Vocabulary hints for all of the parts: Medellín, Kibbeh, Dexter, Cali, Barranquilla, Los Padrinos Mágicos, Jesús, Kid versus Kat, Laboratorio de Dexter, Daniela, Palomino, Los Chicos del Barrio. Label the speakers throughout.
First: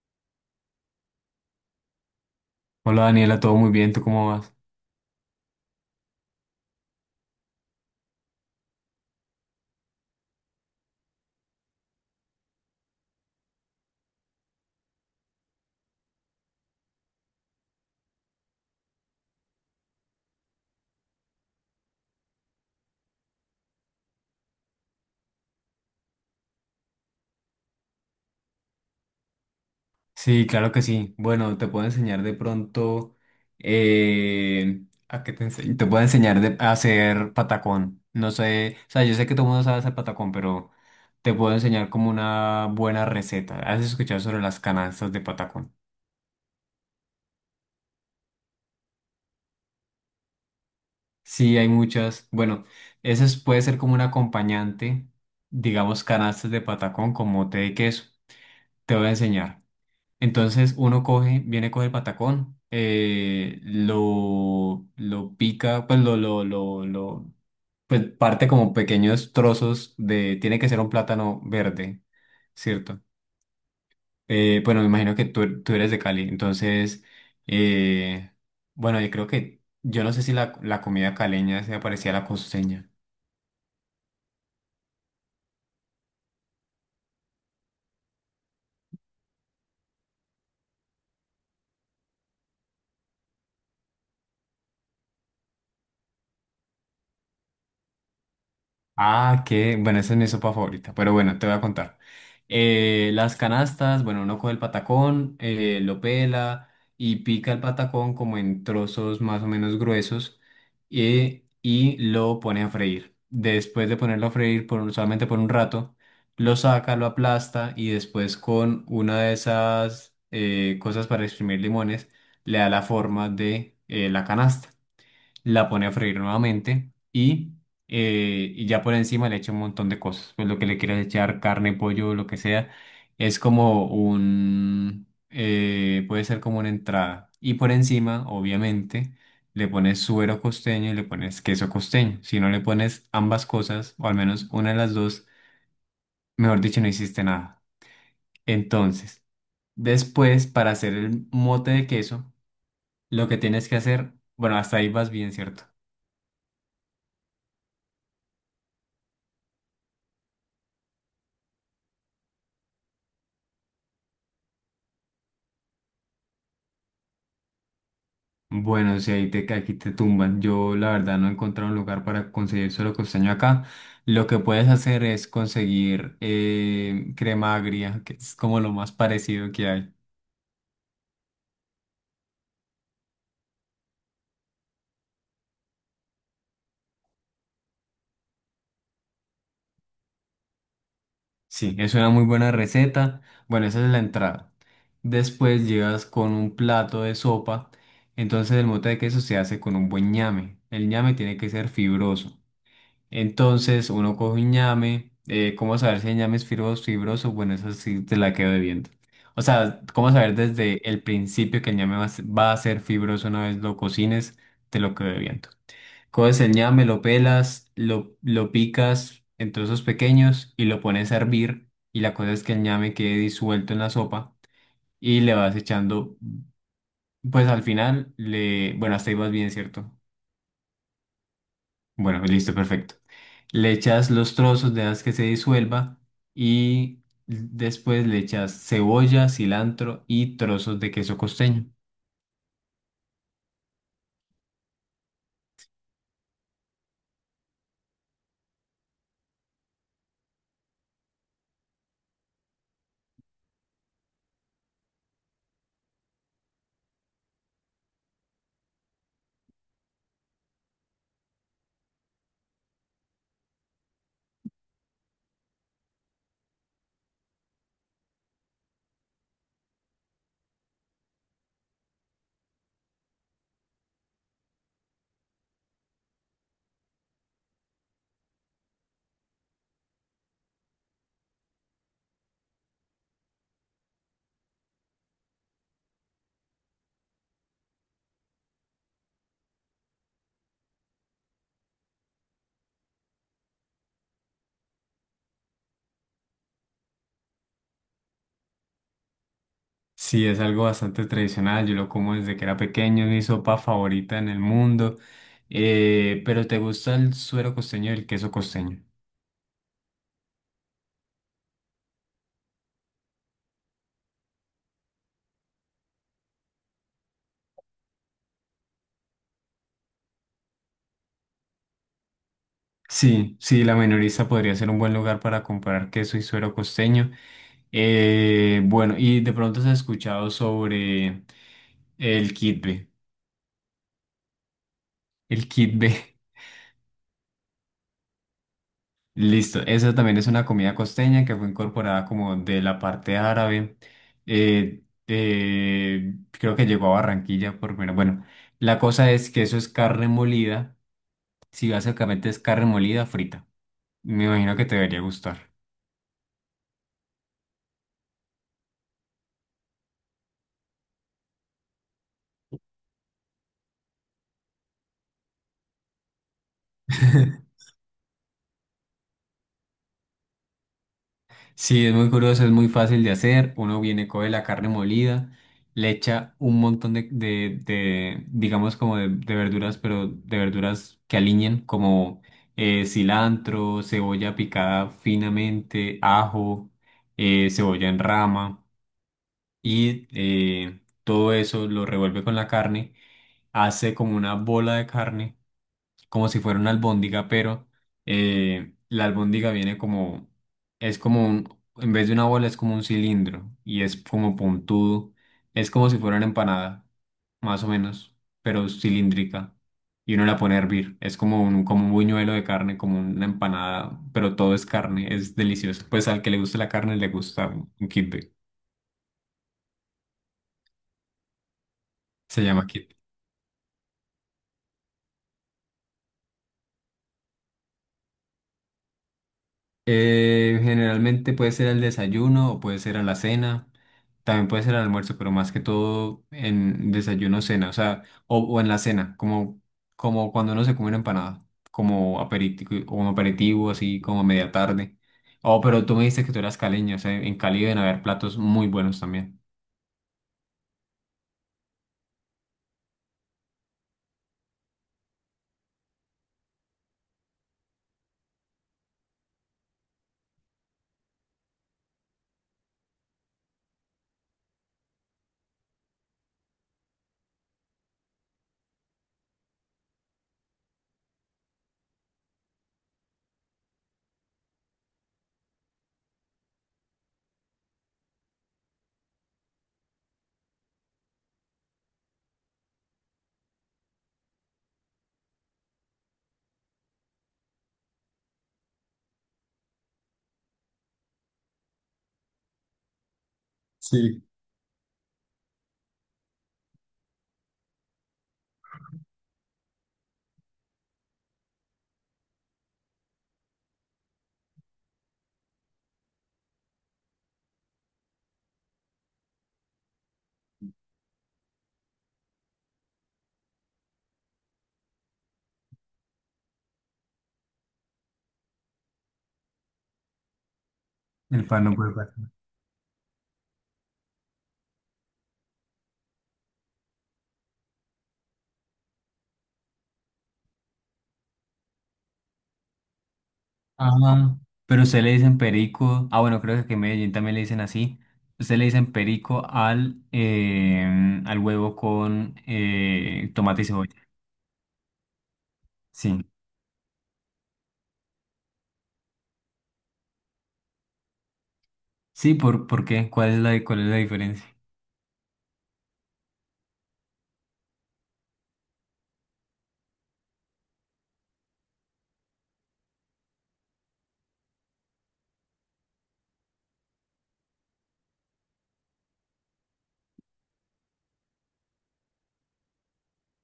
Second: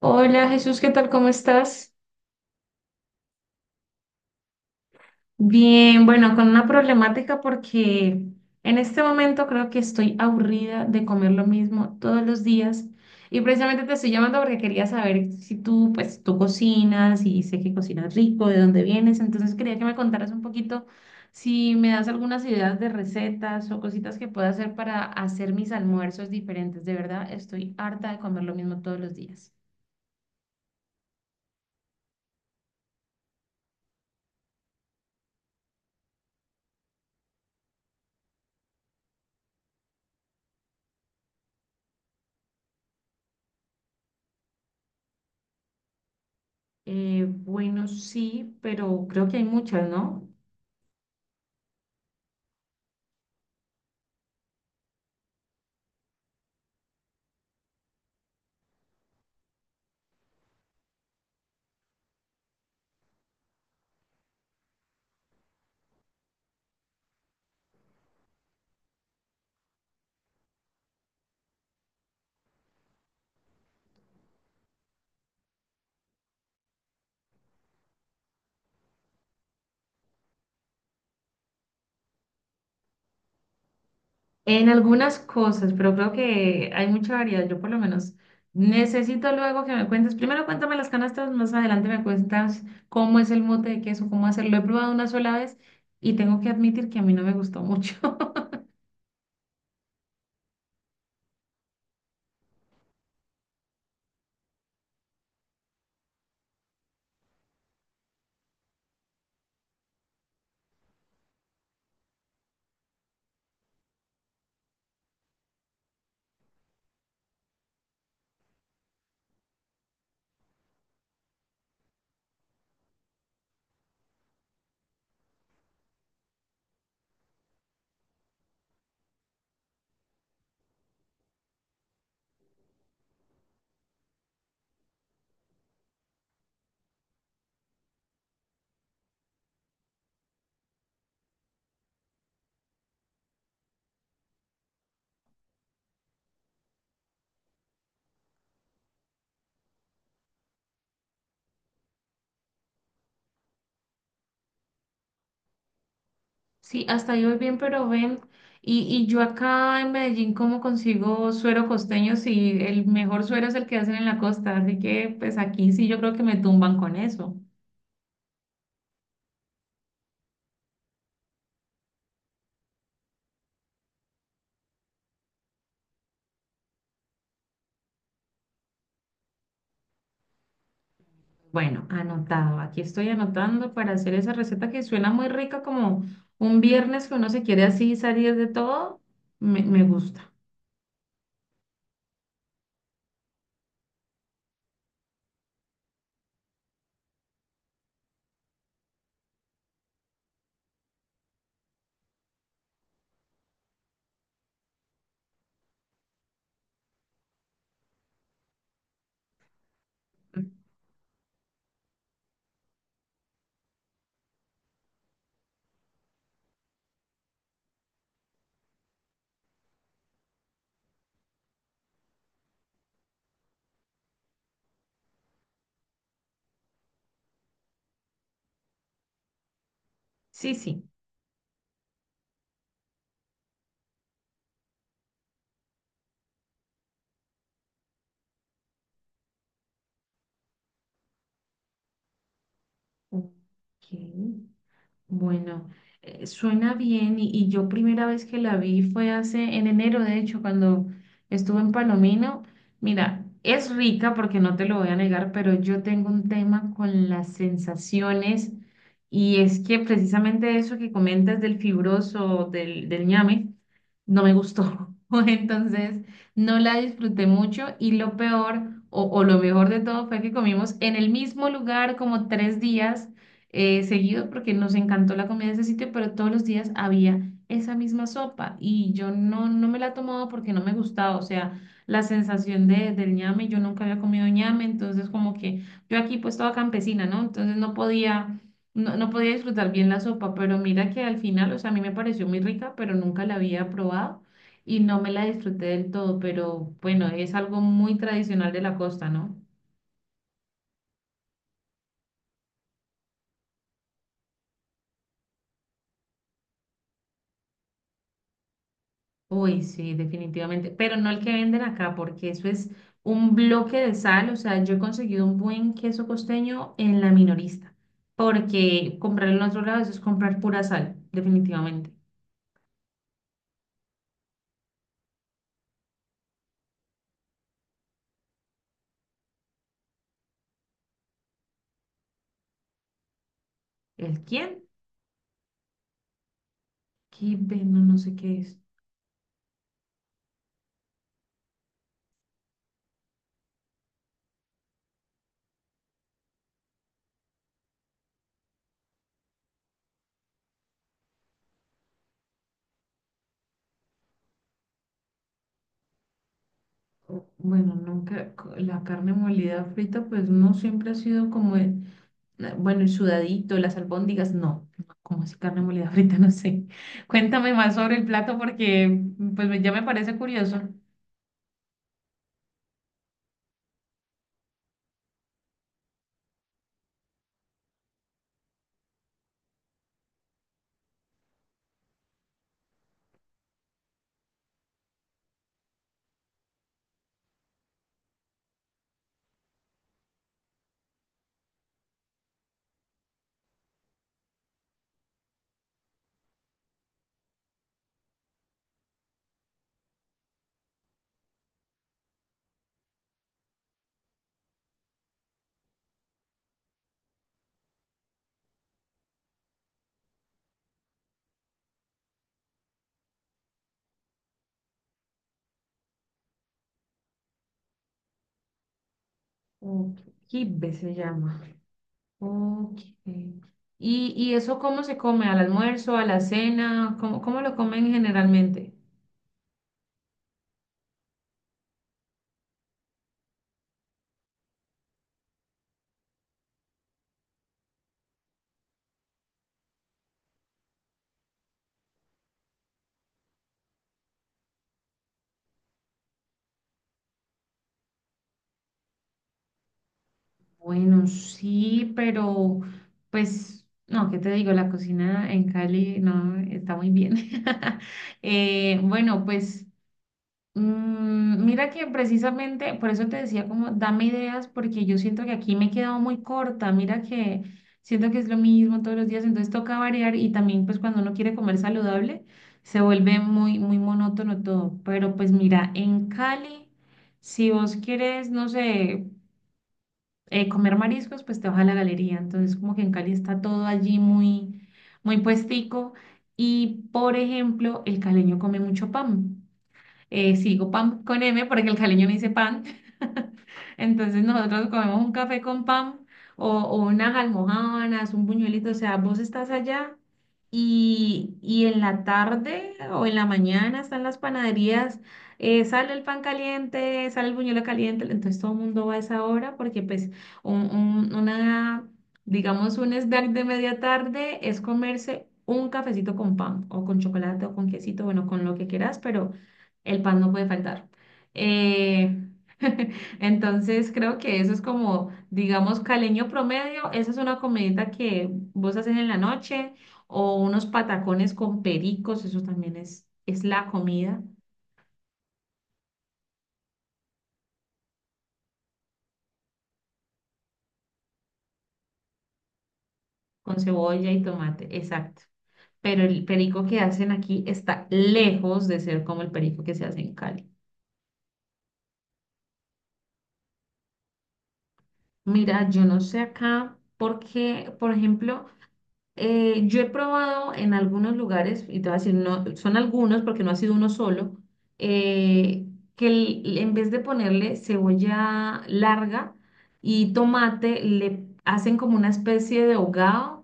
Speaker 1: Hola Jesús, ¿qué tal? ¿Cómo estás?
Speaker 2: Hola Daniela, todo muy bien, ¿tú cómo vas?
Speaker 1: Bien, bueno, con una problemática porque en este momento creo que estoy aburrida de comer lo mismo todos los días y precisamente te estoy llamando porque quería saber si tú, pues, tú cocinas y sé que cocinas rico, de dónde vienes, entonces quería que me contaras un poquito si me das algunas ideas de recetas o cositas que pueda hacer para hacer mis almuerzos diferentes. De verdad, estoy harta de comer lo mismo todos los días.
Speaker 2: Sí, claro que sí. Bueno, te puedo enseñar de pronto eh, a qué te enseño. Te puedo enseñar a hacer patacón. No sé, o sea, yo sé que todo el mundo sabe hacer patacón, pero te puedo enseñar como una buena receta. ¿Has escuchado sobre las canastas de patacón?
Speaker 1: Bueno, sí, pero creo que hay muchas, ¿no?
Speaker 2: Sí, hay muchas. Bueno, eso puede ser como un acompañante, digamos, canastas de patacón con mote de queso. Te voy a enseñar. Entonces uno coge, viene, coge el patacón, lo pica, pues pues parte como pequeños trozos de, tiene que ser un plátano verde, ¿cierto? Bueno, me imagino que tú eres de Cali, entonces, eh, bueno, yo creo que, yo no sé si la comida caleña se parecía a la costeña.
Speaker 1: En algunas cosas, pero creo que hay mucha variedad. Yo por lo menos necesito luego que me cuentes. Primero cuéntame las canastas, más adelante me cuentas cómo es el mote de queso, cómo hacerlo. He probado una sola vez y tengo que admitir que a mí no me gustó mucho.
Speaker 2: Ah, qué, bueno, esa es mi sopa favorita, pero bueno, te voy a contar. Las canastas, bueno, uno coge el patacón, lo pela y pica el patacón como en trozos más o menos gruesos y lo pone a freír. Después de ponerlo a freír por, solamente por un rato, lo saca, lo aplasta y después con una de esas cosas para exprimir limones le da la forma de la canasta, la pone a freír nuevamente y ya por encima le echa un montón de cosas. Pues lo que le quieras echar, carne, pollo, lo que sea, es como un, puede ser como una entrada. Y por encima, obviamente, le pones suero costeño y le pones queso costeño. Si no le pones ambas cosas, o al menos una de las dos, mejor dicho, no hiciste nada. Entonces, después, para hacer el mote de queso, lo que tienes que hacer, bueno, hasta ahí vas bien, ¿cierto?
Speaker 1: Sí, hasta ahí voy bien, pero ven. Y yo acá en Medellín, ¿cómo consigo suero costeño si el mejor suero es el que hacen en la costa? Así que pues aquí sí yo creo que me tumban con eso.
Speaker 2: Bueno, si ahí aquí te tumban, yo la verdad no he encontrado un lugar para conseguir suero costeño acá. Lo que puedes hacer es conseguir crema agria, que es como lo más parecido que hay.
Speaker 1: Bueno, anotado. Aquí estoy anotando para hacer esa receta que suena muy rica, como un viernes que uno se quiere así salir de todo. Me gusta.
Speaker 2: Sí, es una muy buena receta. Bueno, esa es la entrada. Después llegas con un plato de sopa. Entonces el mote de queso se hace con un buen ñame. El ñame tiene que ser fibroso. Entonces uno coge un ñame. ¿Cómo saber si el ñame es fibroso fibroso? Bueno, eso sí te la quedo debiendo. O sea, ¿cómo saber desde el principio que el ñame va a ser fibroso una vez lo cocines? Te lo quedo debiendo. Coges el ñame, lo pelas, lo picas en trozos pequeños y lo pones a hervir. Y la cosa es que el ñame quede disuelto en la sopa y le vas echando, pues al final, le, bueno, hasta ahí vas bien, ¿cierto?
Speaker 1: Sí, sí.
Speaker 2: Bueno, listo, perfecto. Le echas los trozos, dejas que se disuelva y después le echas cebolla, cilantro y trozos de queso costeño.
Speaker 1: Ok. Bueno, suena bien y yo primera vez que la vi fue hace en enero, de hecho, cuando estuve en Palomino. Mira, es rica porque no te lo voy a negar, pero yo tengo un tema con las sensaciones y es que precisamente eso que comentas del fibroso, del ñame, no me gustó. Entonces, no la disfruté mucho y lo peor o lo mejor de todo fue que comimos en el mismo lugar como tres días seguido porque nos encantó la comida de ese sitio, pero todos los días había esa misma sopa y yo no, no me la tomaba porque no me gustaba, o sea, la sensación de, del ñame, yo nunca había comido ñame, entonces como que yo aquí pues toda campesina, ¿no? Entonces no podía, no, no podía disfrutar bien la sopa, pero mira que al final, o sea, a mí me pareció muy rica, pero nunca la había probado. Y no me la disfruté del todo, pero bueno, es algo muy tradicional de la costa, ¿no?
Speaker 2: Sí, es algo bastante tradicional, yo lo como desde que era pequeño, es mi sopa favorita en el mundo. Pero ¿te gusta el suero costeño y el queso costeño?
Speaker 1: Uy, sí, definitivamente, pero no el que venden acá, porque eso es un bloque de sal, o sea, yo he conseguido un buen queso costeño en la minorista, porque comprar en otro lado eso es comprar pura sal, definitivamente.
Speaker 2: Sí, sí, la minorista podría ser un buen lugar para comprar queso y suero costeño. Bueno, y de pronto has escuchado sobre el kitbe.
Speaker 1: ¿El quién?
Speaker 2: El kitbe.
Speaker 1: Kibe, no, no sé qué es.
Speaker 2: Listo, esa también es una comida costeña que fue incorporada como de la parte árabe. Creo que llegó a Barranquilla por primera. Bueno, la cosa es que eso es carne molida. Sí, básicamente es carne molida frita. Me imagino que te debería gustar.
Speaker 1: Bueno, nunca, co- la carne molida frita, pues no siempre ha sido como el, bueno, el sudadito, las albóndigas, no, no, como así carne molida frita, no sé. Cuéntame más sobre el plato porque ya me parece curioso.
Speaker 2: Sí, es muy curioso, es muy fácil de hacer. Uno viene, coge la carne molida, le echa un montón de digamos, como de verduras, pero de verduras que aliñen, como cilantro, cebolla picada finamente, ajo, cebolla en rama, y todo eso lo revuelve con la carne, hace como una bola de carne como si fuera una albóndiga, pero la albóndiga viene como, es como un, en vez de una bola es como un cilindro y es como puntudo, es como si fuera una empanada, más o menos, pero cilíndrica. Y uno la pone a hervir, es como un buñuelo de carne, como una empanada, pero todo es carne, es delicioso. Pues al que le guste la carne le gusta un kibbeh,
Speaker 1: Ok, Kibbeh se llama.
Speaker 2: se llama
Speaker 1: Ok.
Speaker 2: kibbeh.
Speaker 1: Y eso cómo se come? ¿Al almuerzo, a la cena? ¿Cómo, cómo lo comen generalmente?
Speaker 2: Generalmente puede ser al desayuno o puede ser a la cena, también puede ser al almuerzo, pero más que todo en desayuno, cena, o sea, o en la cena, como, como cuando uno se come una empanada, como aperitivo, un aperitivo, así como a media tarde. Oh, pero tú me dijiste que tú eras caleño, o sea, en Cali deben haber platos muy buenos también.
Speaker 1: Bueno, sí, pero pues, no, ¿qué te digo? La cocina en Cali no está muy bien. Bueno, pues mm, mira que precisamente, por eso te decía como, dame ideas, porque yo siento que aquí me he quedado muy corta, mira que siento que es lo mismo todos los días, entonces toca variar y también pues cuando uno quiere comer saludable se vuelve muy, muy monótono todo, pero pues mira, en Cali, si vos quieres, no sé, comer mariscos, pues te vas a la galería, entonces como que en Cali está todo allí muy, muy puestico y por ejemplo, el caleño come mucho pan. Eh, sigo pan con M porque el caleño me dice pan.
Speaker 2: Sí.
Speaker 1: Entonces nosotros comemos un café con pan o unas almojábanas, un buñuelito, o sea, vos estás allá y en la tarde o en la mañana están las panaderías, sale el pan caliente, sale el buñuelo caliente, entonces todo el mundo va a esa hora porque pues un- un- una, digamos, un snack de media tarde es comerse un cafecito con pan o con chocolate o con quesito, bueno, con lo que quieras, pero el pan no puede faltar.
Speaker 2: El pan no puede faltar.
Speaker 1: Eh, entonces creo que eso es como, digamos, caleño promedio. Esa es una comidita que vos haces en la noche o unos patacones con pericos. Eso también es la comida
Speaker 2: Ah, pero usted le dicen perico. Ah, bueno, creo que en Medellín también le dicen así. Usted le dicen perico al, al huevo con
Speaker 1: con
Speaker 2: tomate y cebolla.
Speaker 1: cebolla y tomate. Exacto. Pero
Speaker 2: Sí.
Speaker 1: el perico que hacen aquí está lejos de ser como el perico que se hace en Cali.
Speaker 2: Sí, por qué? ¿Cuál es cuál es la diferencia?
Speaker 1: Mira, yo no sé acá porque, por ejemplo, yo he probado en algunos lugares, y te voy a decir, no, son algunos porque no ha sido uno solo, eh, que en vez de ponerle cebolla larga y tomate, le hacen como una especie de hogado,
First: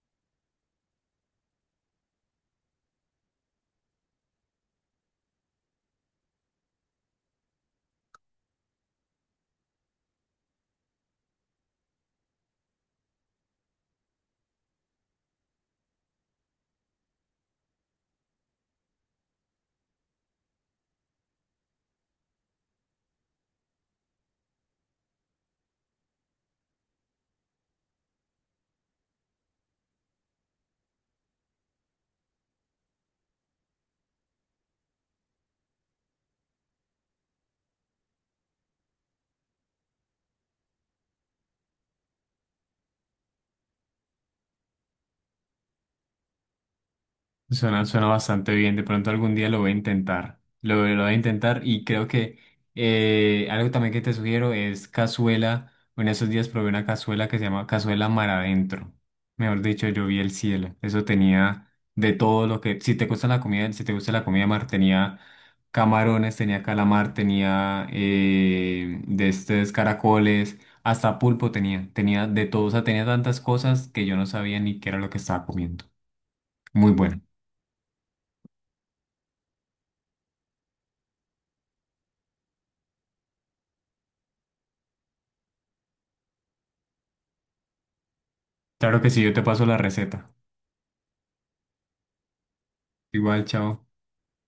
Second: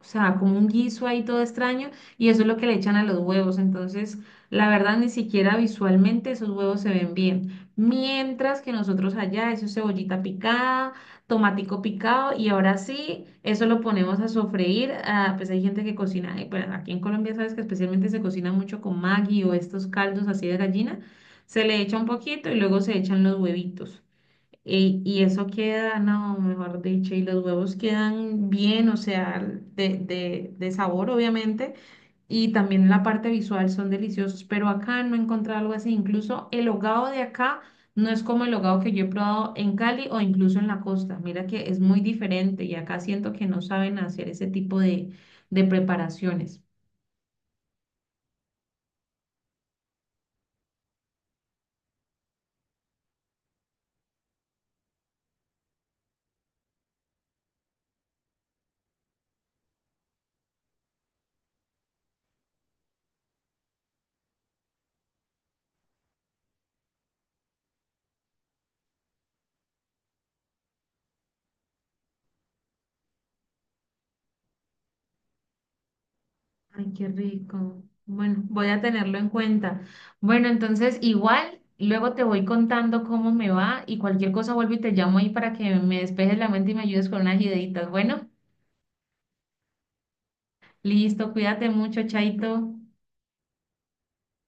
Speaker 1: o sea, como un guiso ahí todo extraño, y eso es lo que le echan a los huevos. Entonces, la verdad, ni siquiera visualmente esos huevos se ven bien. Mientras que nosotros allá, eso es cebollita picada, tomatico picado, y ahora sí, eso lo ponemos a sofreír. Ah, pues hay gente que cocina, bueno, aquí en Colombia sabes que especialmente se cocina mucho con Maggi o estos caldos así de gallina. Se le echa un poquito y luego se echan los huevitos. Y eso queda, no, mejor dicho, y los huevos quedan bien, o sea, de sabor, obviamente, y también la parte visual son deliciosos, pero acá no he encontrado algo así. Incluso el hogao de acá no es como el hogao que yo he probado en Cali o incluso en la costa. Mira que es muy diferente y acá siento que no saben hacer ese tipo de preparaciones.
Speaker 2: Suena, suena bastante bien. De pronto algún día lo voy a intentar. Lo voy a intentar y creo que algo también que te sugiero es cazuela. En esos días probé una cazuela que se llama cazuela mar adentro. Mejor dicho, yo vi el cielo. Eso tenía de todo lo que... Si te gusta la comida, si te gusta la comida mar, tenía camarones, tenía calamar, tenía de estos caracoles, hasta pulpo tenía. Tenía de todo. O sea, tenía tantas cosas que yo no sabía ni qué era lo que estaba comiendo.
Speaker 1: Ay,
Speaker 2: Muy
Speaker 1: qué
Speaker 2: bueno.
Speaker 1: rico. Bueno, voy a tenerlo en cuenta. Bueno, entonces igual luego te voy contando cómo me va y cualquier cosa vuelvo y te llamo ahí para que me despejes la mente y me ayudes con unas ideitas. Bueno,
Speaker 2: Claro que sí, yo te paso la receta.
Speaker 1: listo, cuídate mucho, Chaito.
Speaker 2: Igual, chao.